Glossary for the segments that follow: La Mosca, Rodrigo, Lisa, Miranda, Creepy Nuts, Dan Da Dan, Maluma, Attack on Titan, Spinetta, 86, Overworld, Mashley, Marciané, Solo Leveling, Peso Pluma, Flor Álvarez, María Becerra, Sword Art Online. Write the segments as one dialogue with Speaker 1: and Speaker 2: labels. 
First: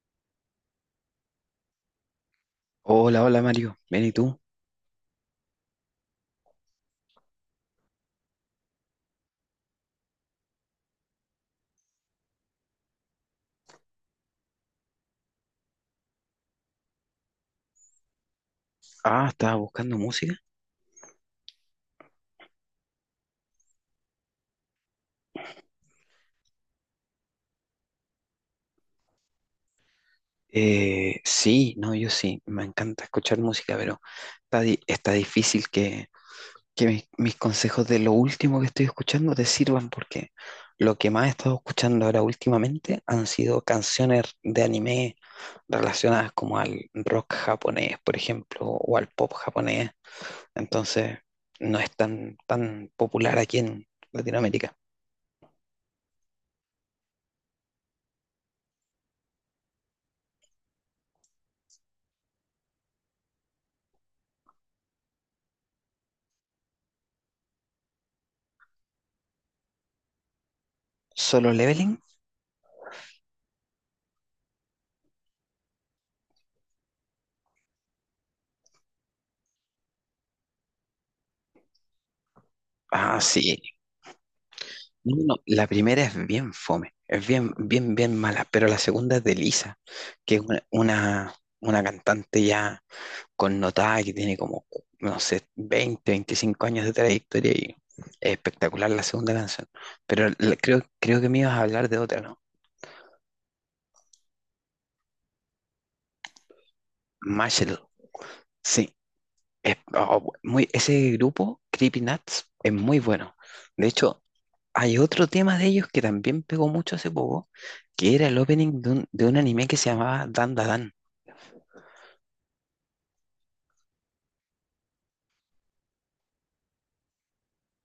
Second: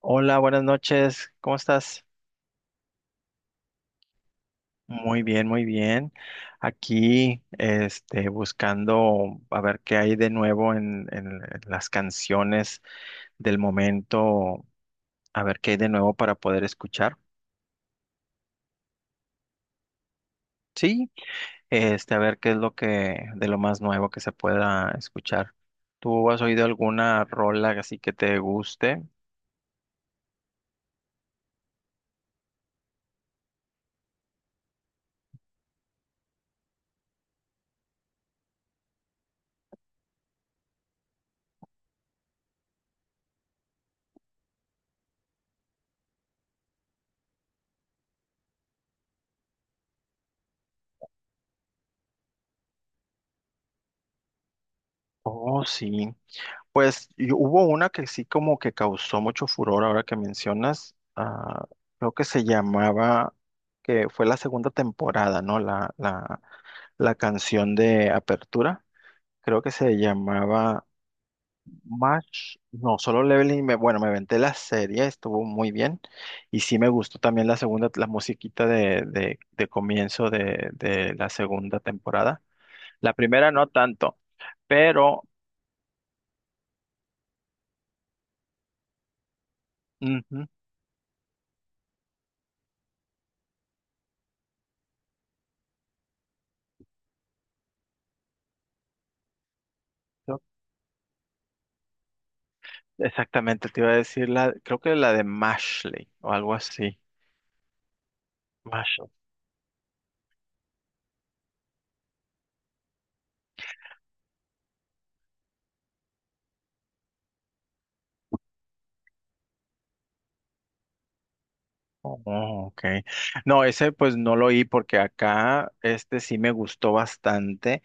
Speaker 1: Hola, buenas noches. ¿Cómo estás?
Speaker 2: Hola, hola Mario, ¿bien y tú?
Speaker 1: Muy bien, muy bien. Aquí, este, buscando a ver qué hay de nuevo en las canciones del momento, a ver qué hay de nuevo para poder escuchar.
Speaker 2: Ah, ¿estabas buscando música?
Speaker 1: Sí, este, a ver qué es lo que, de lo más nuevo que se pueda escuchar. ¿Tú has oído alguna rola así que te guste?
Speaker 2: Sí, no, yo sí, me encanta escuchar música, pero está difícil que mis consejos de lo último que estoy escuchando te sirvan porque lo que más he estado escuchando ahora últimamente han sido canciones de anime relacionadas como al rock japonés, por ejemplo, o al pop japonés, entonces no es tan popular aquí en Latinoamérica.
Speaker 1: Oh, sí. Pues y hubo una que sí como que causó mucho furor ahora que mencionas, creo que se llamaba, que fue la segunda temporada, ¿no? La canción de apertura, creo que se llamaba
Speaker 2: Solo Leveling,
Speaker 1: Match, no, solo Leveling, bueno, me aventé la serie, estuvo muy bien y sí me gustó también la segunda, la musiquita de comienzo de la segunda temporada. La
Speaker 2: ah,
Speaker 1: primera
Speaker 2: sí.
Speaker 1: no tanto,
Speaker 2: No,
Speaker 1: pero...
Speaker 2: no, no, la primera es bien fome, es bien, bien, bien mala, pero la segunda es de Lisa, que es
Speaker 1: Ujú,
Speaker 2: una cantante ya connotada que tiene como, no sé, 20, 25 años de trayectoria y es espectacular la segunda canción. Pero
Speaker 1: creo.
Speaker 2: la- creo, creo que me ibas a hablar de otra, ¿no?
Speaker 1: Exactamente, te iba a decir la, creo que la de Mashley o algo así.
Speaker 2: Marshall, sí.
Speaker 1: Mashley.
Speaker 2: Oh, ese grupo, Creepy Nuts, es muy bueno. De hecho, hay otro tema de ellos que también pegó mucho hace poco, que era el opening de un anime que se llamaba Dan Da Dan.
Speaker 1: Oh, ok. No, ese pues no lo oí porque acá este sí me gustó bastante.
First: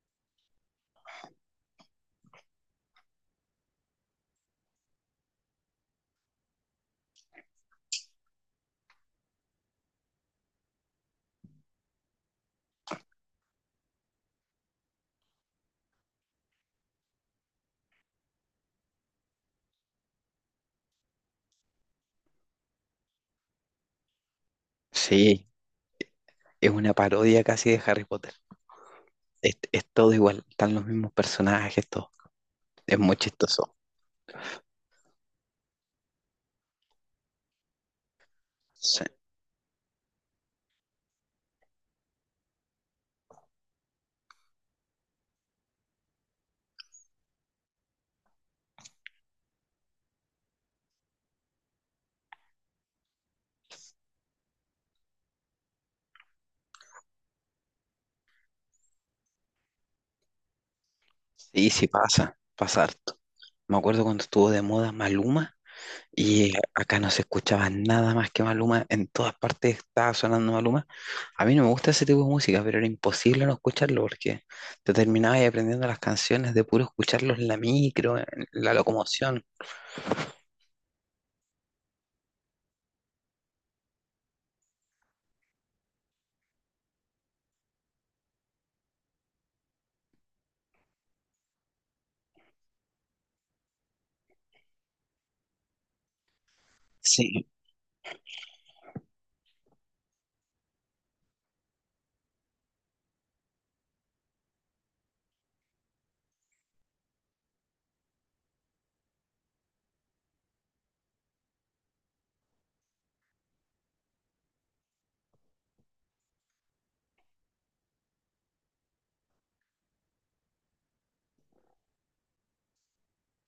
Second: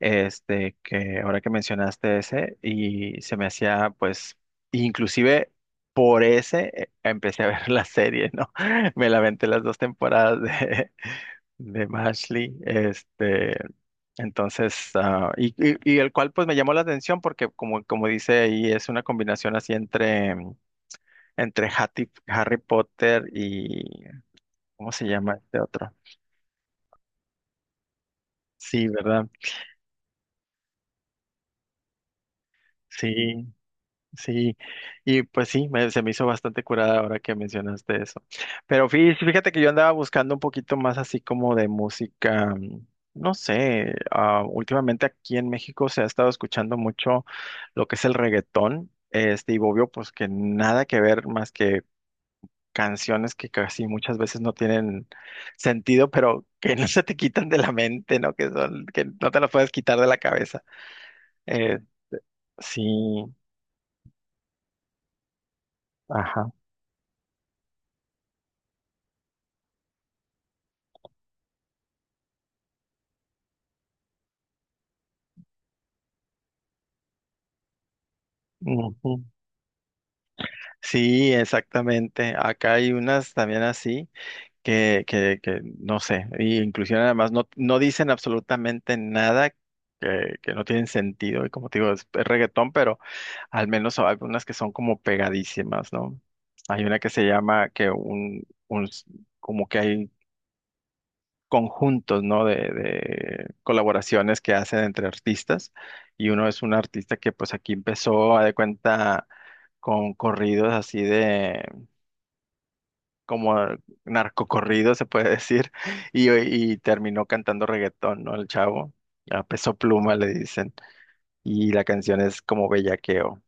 Speaker 1: Este que ahora que mencionaste ese y se me hacía pues inclusive por ese empecé a ver la serie, ¿no? Me la aventé las dos temporadas de Mashley, este, entonces, y el cual pues me llamó la atención porque como, como dice ahí, es una combinación así entre Hattie- Harry Potter y, ¿cómo se llama
Speaker 2: Sí,
Speaker 1: este otro?
Speaker 2: es una parodia casi de Harry Potter.
Speaker 1: Sí, ¿verdad?
Speaker 2: Es todo igual, están los mismos personajes, todo. Es muy
Speaker 1: Sí,
Speaker 2: chistoso.
Speaker 1: sí, y pues sí, me- se me hizo bastante curada ahora que mencionaste eso. Pero
Speaker 2: Sí,
Speaker 1: fí- fíjate que yo andaba buscando un poquito más así como de música, no sé, últimamente aquí en México se ha estado escuchando mucho lo que es el reggaetón, este, y obvio pues que nada que ver más que canciones que casi muchas veces no tienen sentido, pero que no se te quitan de la mente, ¿no? Que son, que no te las puedes quitar de la cabeza.
Speaker 2: sí,
Speaker 1: Eh,
Speaker 2: sí pasa, pasa harto.
Speaker 1: sí,
Speaker 2: Me acuerdo cuando estuvo de moda Maluma y
Speaker 1: ajá.
Speaker 2: acá no se escuchaba nada más que Maluma, en todas partes estaba sonando Maluma. A mí no me gusta ese tipo de música, pero era imposible no escucharlo porque te terminabas aprendiendo las canciones de puro escucharlos en la micro, en la locomoción.
Speaker 1: Sí, exactamente. Acá hay unas también así que no sé, y inclusive además no, no dicen absolutamente nada que, que no tienen sentido. Y como te digo, es reggaetón, pero al menos hay algunas que son como pegadísimas, ¿no? Hay una que se
Speaker 2: Sí.
Speaker 1: llama que un s- como que hay conjuntos, ¿no? De colaboraciones que hacen entre artistas. Y uno es un artista que pues aquí empezó, a de cuenta, con corridos así de como narcocorrido, se puede decir, y terminó cantando reggaetón, ¿no? El chavo, a peso pluma le dicen, y la canción es como bellaqueo.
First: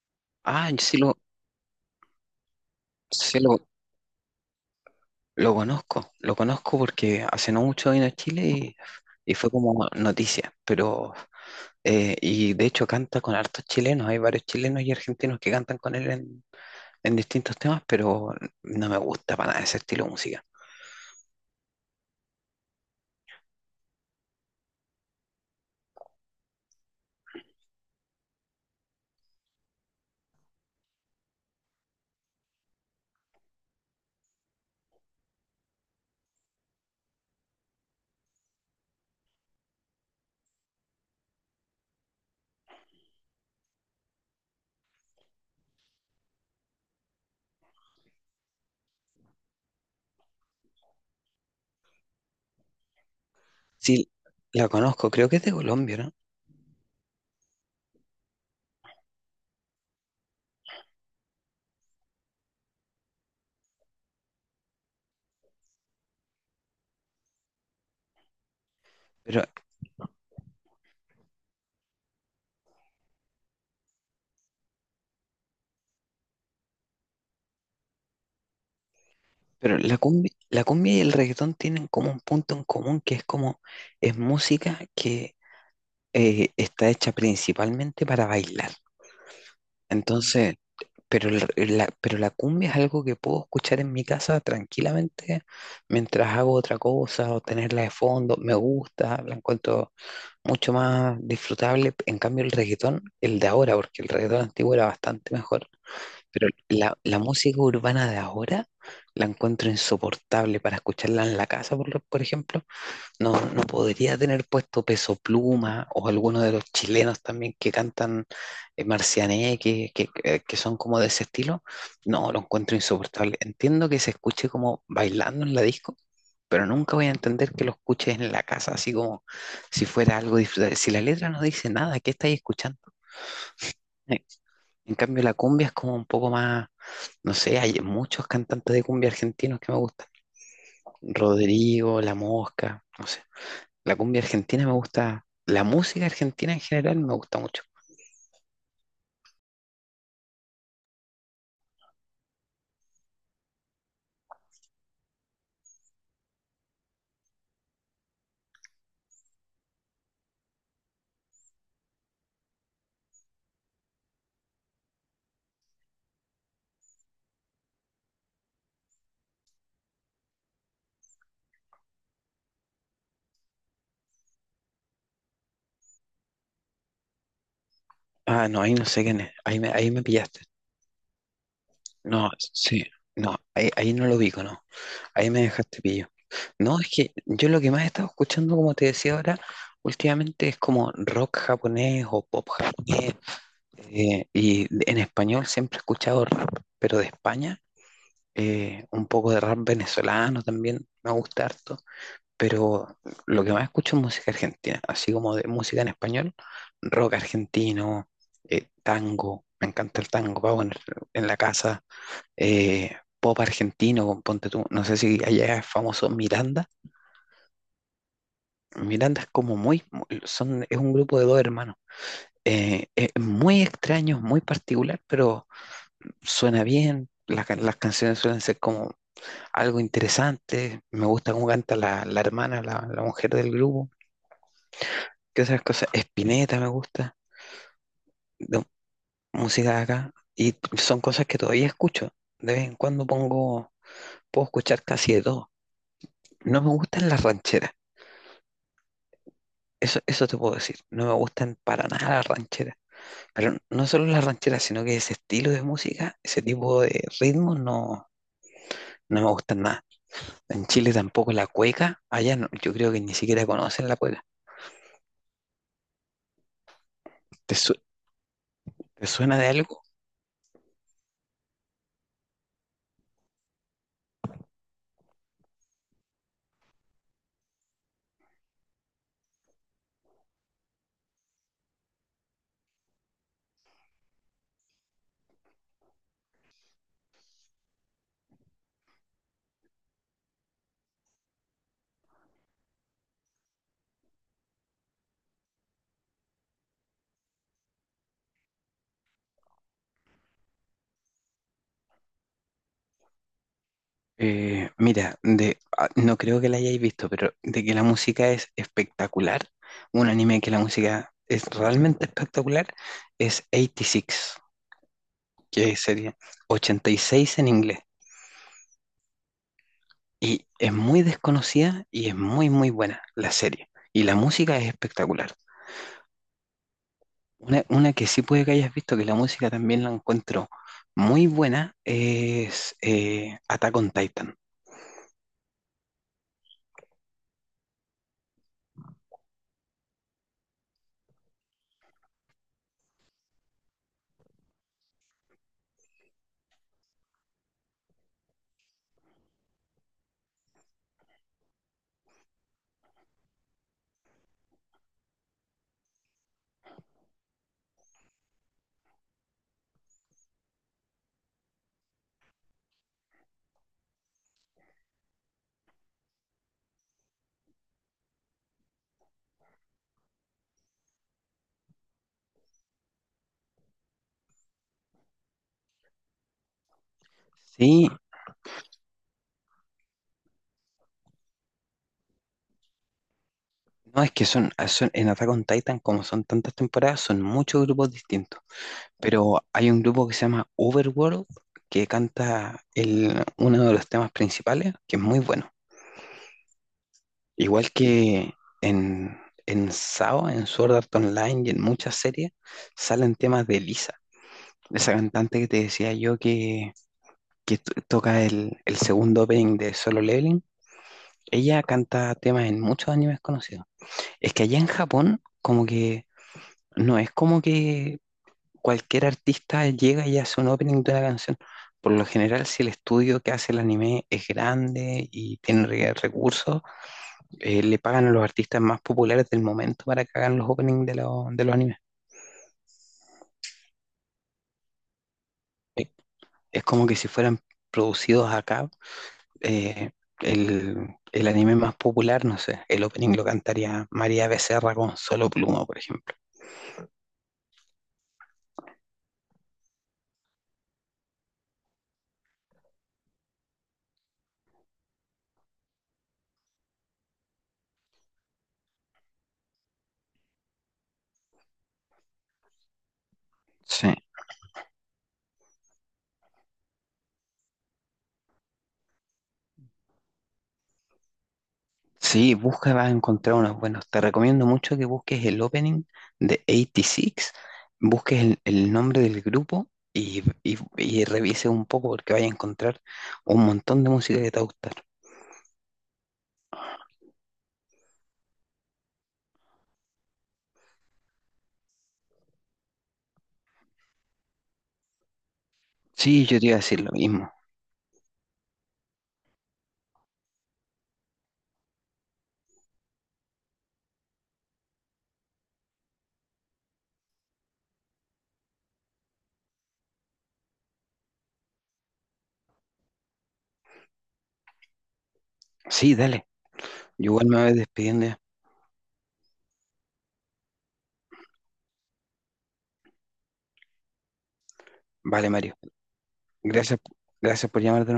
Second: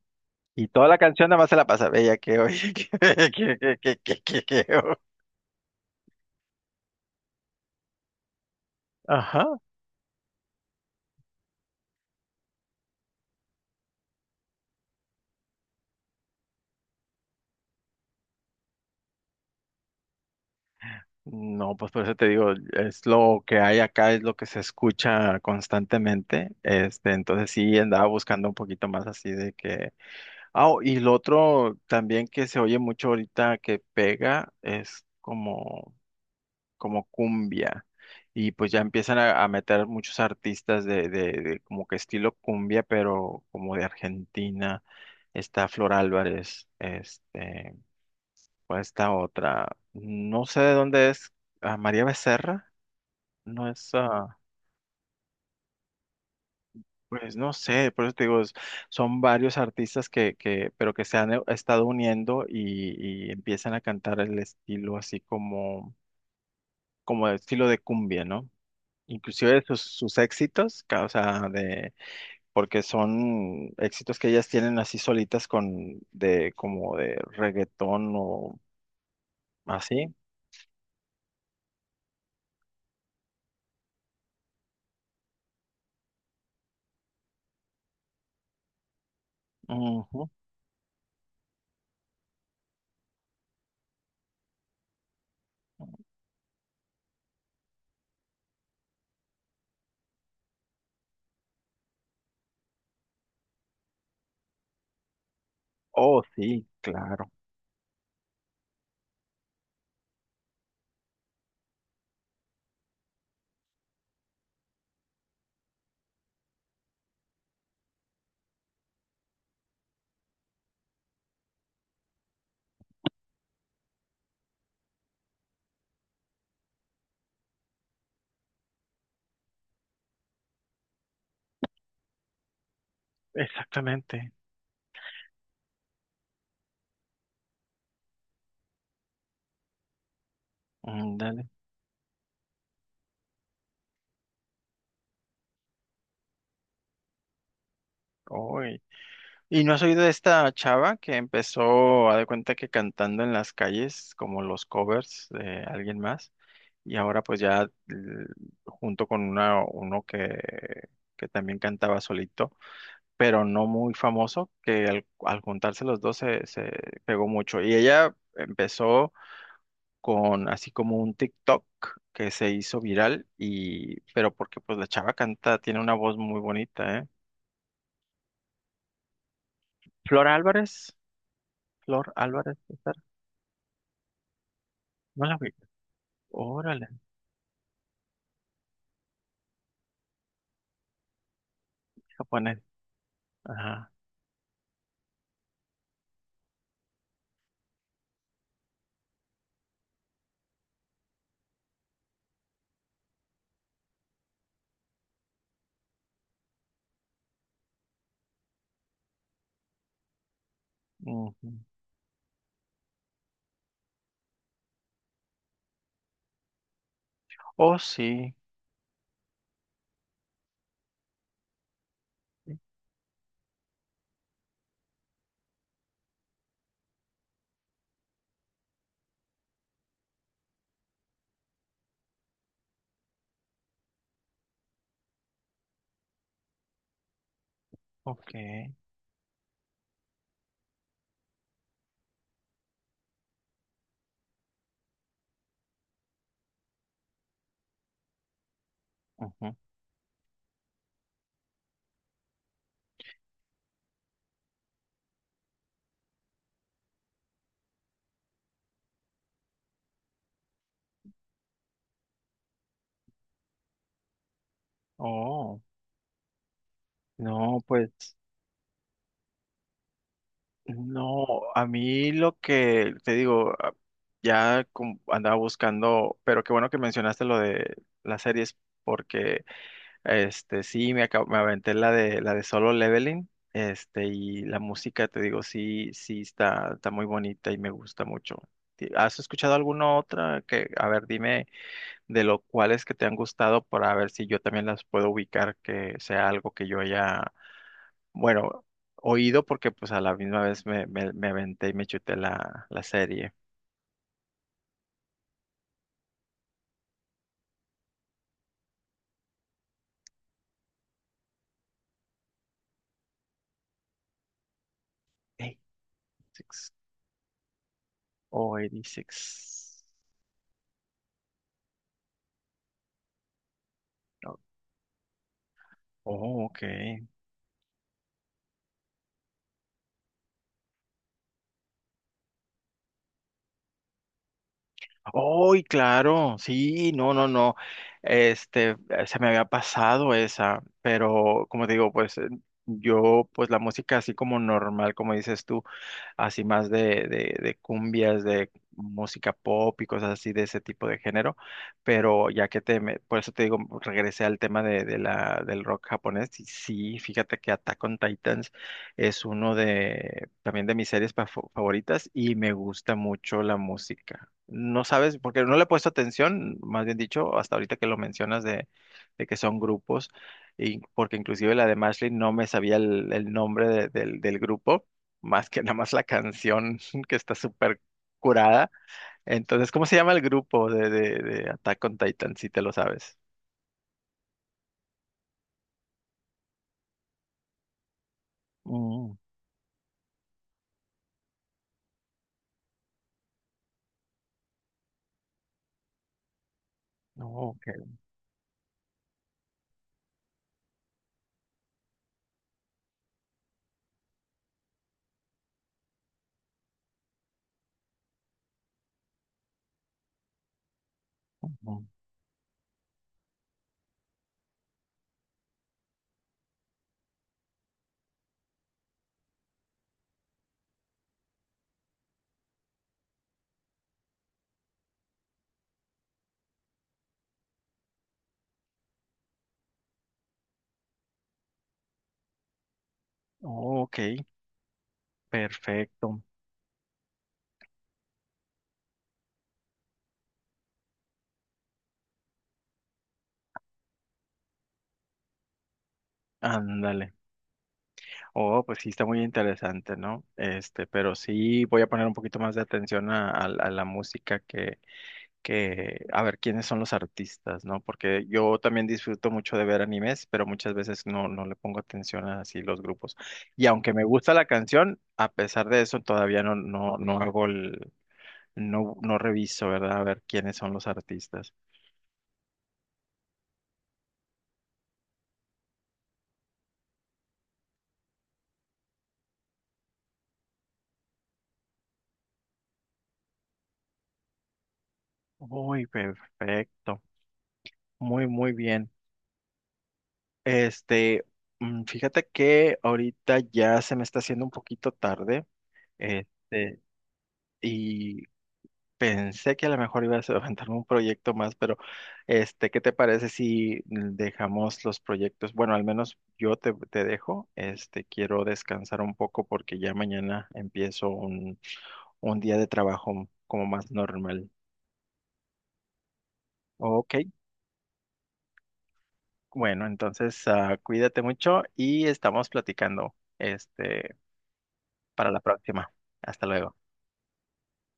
Speaker 1: Y
Speaker 2: Ah, yo
Speaker 1: toda la canción nada más se la pasa bellaqueo,
Speaker 2: sí
Speaker 1: bellaqueo, bellaqueo. Bellaqueo.
Speaker 2: Lo conozco porque hace no mucho vino a Chile y,
Speaker 1: Ajá.
Speaker 2: fue como noticia, pero y de hecho canta con hartos chilenos, hay varios chilenos y argentinos que cantan con él en, distintos temas, pero no me gusta para nada ese estilo de música.
Speaker 1: No, pues por eso te digo, es lo que hay acá, es lo que se escucha constantemente. Este, entonces sí andaba buscando un poquito más así de que. Ah, oh, y lo otro también que se oye mucho ahorita que pega es como cumbia. Y pues ya empiezan a meter muchos artistas de como que estilo cumbia, pero como de Argentina. Está Flor Álvarez, este, o esta otra. No sé de dónde es, María Becerra, no es,
Speaker 2: Sí, la conozco, creo que es de Colombia, ¿no?
Speaker 1: pues no sé, por eso te digo, es- son varios artistas que, pero que se han estado uniendo y empiezan a cantar el estilo así como, como el estilo de cumbia, ¿no?
Speaker 2: Pero,
Speaker 1: Inclusive sus, sus éxitos, ca- o sea, de, porque son éxitos que ellas tienen así solitas con, de, como de reggaetón o
Speaker 2: pero
Speaker 1: así.
Speaker 2: la cumbia y el reggaetón tienen como un punto en común que es música que está hecha principalmente para bailar.
Speaker 1: Ujú.
Speaker 2: Entonces, Pero pero la cumbia es algo que puedo escuchar en mi casa tranquilamente mientras hago otra cosa o tenerla de fondo. Me gusta, la encuentro mucho más disfrutable. En cambio, el reggaetón, el de ahora, porque el reggaetón antiguo era bastante mejor.
Speaker 1: Oh,
Speaker 2: Pero
Speaker 1: sí,
Speaker 2: la
Speaker 1: claro,
Speaker 2: música urbana de ahora la encuentro insoportable para escucharla en la casa, por ejemplo no, no podría tener puesto Peso Pluma o alguno de los chilenos también que cantan Marciané, que son como de ese estilo. No, lo encuentro insoportable. Entiendo que se escuche como bailando en la disco, pero nunca voy a entender que lo escuches en la casa, así como si fuera algo disfrutable. Si la letra no dice nada, ¿qué estáis escuchando? Eh,
Speaker 1: exactamente.
Speaker 2: En cambio, la cumbia es como un poco más, no sé, hay muchos cantantes de cumbia argentinos que me gustan.
Speaker 1: Mm, dale.
Speaker 2: Rodrigo, La Mosca, no sé. La cumbia argentina me gusta, la música argentina en general me gusta mucho.
Speaker 1: Oy. ¿Y no has oído de esta chava que empezó, a de cuenta que cantando en las calles, como los covers de alguien más? Y ahora pues ya l- junto con una, uno que también cantaba solito pero no muy famoso, que al, al juntarse los dos se, se pegó mucho. Y ella empezó con así como un TikTok que se hizo viral, y, pero porque pues la chava canta, tiene una voz muy bonita, ¿eh?
Speaker 2: Ah, no, ahí no sé quién es, ahí me
Speaker 1: Flor
Speaker 2: pillaste.
Speaker 1: Álvarez, Flor
Speaker 2: No,
Speaker 1: Álvarez,
Speaker 2: sí,
Speaker 1: César,
Speaker 2: no, ahí no lo ubico, no,
Speaker 1: no
Speaker 2: ahí
Speaker 1: la
Speaker 2: me
Speaker 1: vi.
Speaker 2: dejaste pillo. No,
Speaker 1: Órale,
Speaker 2: es que yo lo que más he estado escuchando, como te decía ahora, últimamente es como rock japonés o pop
Speaker 1: japonés.
Speaker 2: japonés.
Speaker 1: Ajá.
Speaker 2: Y en español siempre he escuchado rap, pero de España, un poco de rap venezolano también, me gusta harto. Pero lo que más escucho es música argentina, así como de música en español, rock argentino, tango, me encanta el tango, pago en, la
Speaker 1: Ujú.
Speaker 2: casa, pop argentino, con ponte tú, no sé si allá es famoso Miranda.
Speaker 1: Oh, sí.
Speaker 2: Miranda es como muy, muy- son, es un grupo de dos hermanos, es muy extraño, muy particular, pero suena bien. Las canciones suelen ser como algo interesante. Me gusta cómo canta la hermana, la mujer del grupo. ¿Qué otras cosas? Spinetta me gusta,
Speaker 1: Ok.
Speaker 2: de música de acá, y son cosas que todavía escucho. De vez en cuando puedo escuchar casi de todo. No me gustan las rancheras,
Speaker 1: Ujú.
Speaker 2: eso te puedo decir. No me gustan para nada las rancheras. Pero no solo las rancheras, sino que ese estilo de música, ese tipo de ritmos, no, no me gustan nada. En Chile tampoco la cueca, allá no- yo creo que ni siquiera conocen la cueca.
Speaker 1: Oh,
Speaker 2: ¿Te,
Speaker 1: no,
Speaker 2: su-
Speaker 1: pues.
Speaker 2: te suena de algo?
Speaker 1: No, a mí lo que te digo, a- ya com- andaba buscando, pero qué bueno que mencionaste lo de las series, porque este sí me, acab- me aventé la de Solo Leveling, este, y la música, te digo, sí, sí está, está muy bonita y me gusta mucho. Ti- ¿Has escuchado alguna otra que, a ver, dime de lo cuales que te han gustado para ver si yo también las puedo ubicar, que sea algo que yo haya, bueno, oído porque pues a la misma vez me, me, me aventé y me chuté la, la serie.
Speaker 2: Mira, no creo que la hayáis visto, pero de que la música es espectacular, un anime que la música es realmente espectacular, es 86, que sería
Speaker 1: 86
Speaker 2: 86 en inglés.
Speaker 1: o 86.
Speaker 2: Y es muy desconocida y es muy, muy buena la serie. Y la
Speaker 1: No.
Speaker 2: música es espectacular.
Speaker 1: Oh, oh, ok.
Speaker 2: Una que sí puede que hayas visto, que la música también la encuentro muy buena, es Attack on Titan.
Speaker 1: ¡Ay, claro! Sí, no, no, no. Este, se me había pasado esa, pero como te digo, pues yo, pues la música así como normal, como dices tú, así más de cumbias, de música pop y cosas así de ese tipo de género, pero ya que te, me- por eso te digo, regresé al tema del rock japonés, y sí, fíjate que Attack on Titans es uno de, también de mis series pa- favoritas y me gusta mucho la música. No sabes, porque no le he puesto atención, más bien dicho, hasta ahorita que lo mencionas de que son grupos, y porque inclusive la de Mashley no me sabía el nombre de- del del grupo, más que nada más la canción que está súper
Speaker 2: Sí.
Speaker 1: curada. Entonces, ¿cómo se llama el grupo de Attack on Titan, si te lo sabes?
Speaker 2: No, es que en Attack on Titan, como son tantas temporadas, son muchos grupos distintos.
Speaker 1: Mm,
Speaker 2: Pero hay un grupo que se llama Overworld que canta uno de los temas principales, que es muy bueno. Igual
Speaker 1: ok,
Speaker 2: que en, en, SAO, en Sword Art Online y en muchas series, salen temas de Lisa, esa cantante que te decía yo que toca el segundo opening de Solo Leveling. Ella
Speaker 1: mm,
Speaker 2: canta temas en muchos animes conocidos. Es que allá en Japón, como que. No es como que cualquier artista llega y hace un opening de una canción. Por lo general, si el estudio que hace el anime es grande y tiene recursos, le pagan a los artistas más populares del momento para que hagan los openings de los animes.
Speaker 1: ok,
Speaker 2: Eh,
Speaker 1: perfecto.
Speaker 2: Es como que si fueran producidos acá, eh, el anime más popular, no sé, el opening lo cantaría María Becerra con Solo Pluma, por ejemplo.
Speaker 1: Ándale. Oh, pues sí, está muy interesante, ¿no? Este, pero sí voy a poner un poquito más de atención a la música que a ver quiénes son los artistas, ¿no? Porque yo también disfruto mucho de ver animes, pero muchas veces no, no le pongo atención a así los grupos. Y aunque
Speaker 2: Sí.
Speaker 1: me gusta la canción, a pesar de eso todavía no, no hago el, no, no reviso, ¿verdad? A ver quiénes son los artistas.
Speaker 2: Sí, busca, vas a encontrar unos buenos. Te recomiendo mucho que busques el opening de 86, busques el nombre del grupo y, y revises un poco porque vas a encontrar un montón de música que te va a gustar.
Speaker 1: Uy, perfecto. Muy, muy bien. Este, mm, fíjate que ahorita ya se me está haciendo un poquito tarde.
Speaker 2: Sí, yo te iba a
Speaker 1: Este,
Speaker 2: decir lo mismo.
Speaker 1: y pensé que a lo mejor ibas a aventarme un proyecto más, pero este, ¿qué te parece si dejamos los proyectos? Bueno, al menos yo te, te dejo. Este, quiero descansar un poco porque ya mañana empiezo un día de trabajo como más normal.
Speaker 2: Sí, dale. Yo
Speaker 1: Ok,
Speaker 2: igual me voy despidiendo ya.
Speaker 1: bueno, entonces cuídate mucho y estamos platicando este,
Speaker 2: Vale,
Speaker 1: para la
Speaker 2: Mario.
Speaker 1: próxima. Hasta luego.
Speaker 2: Gracias, gracias por llamarte.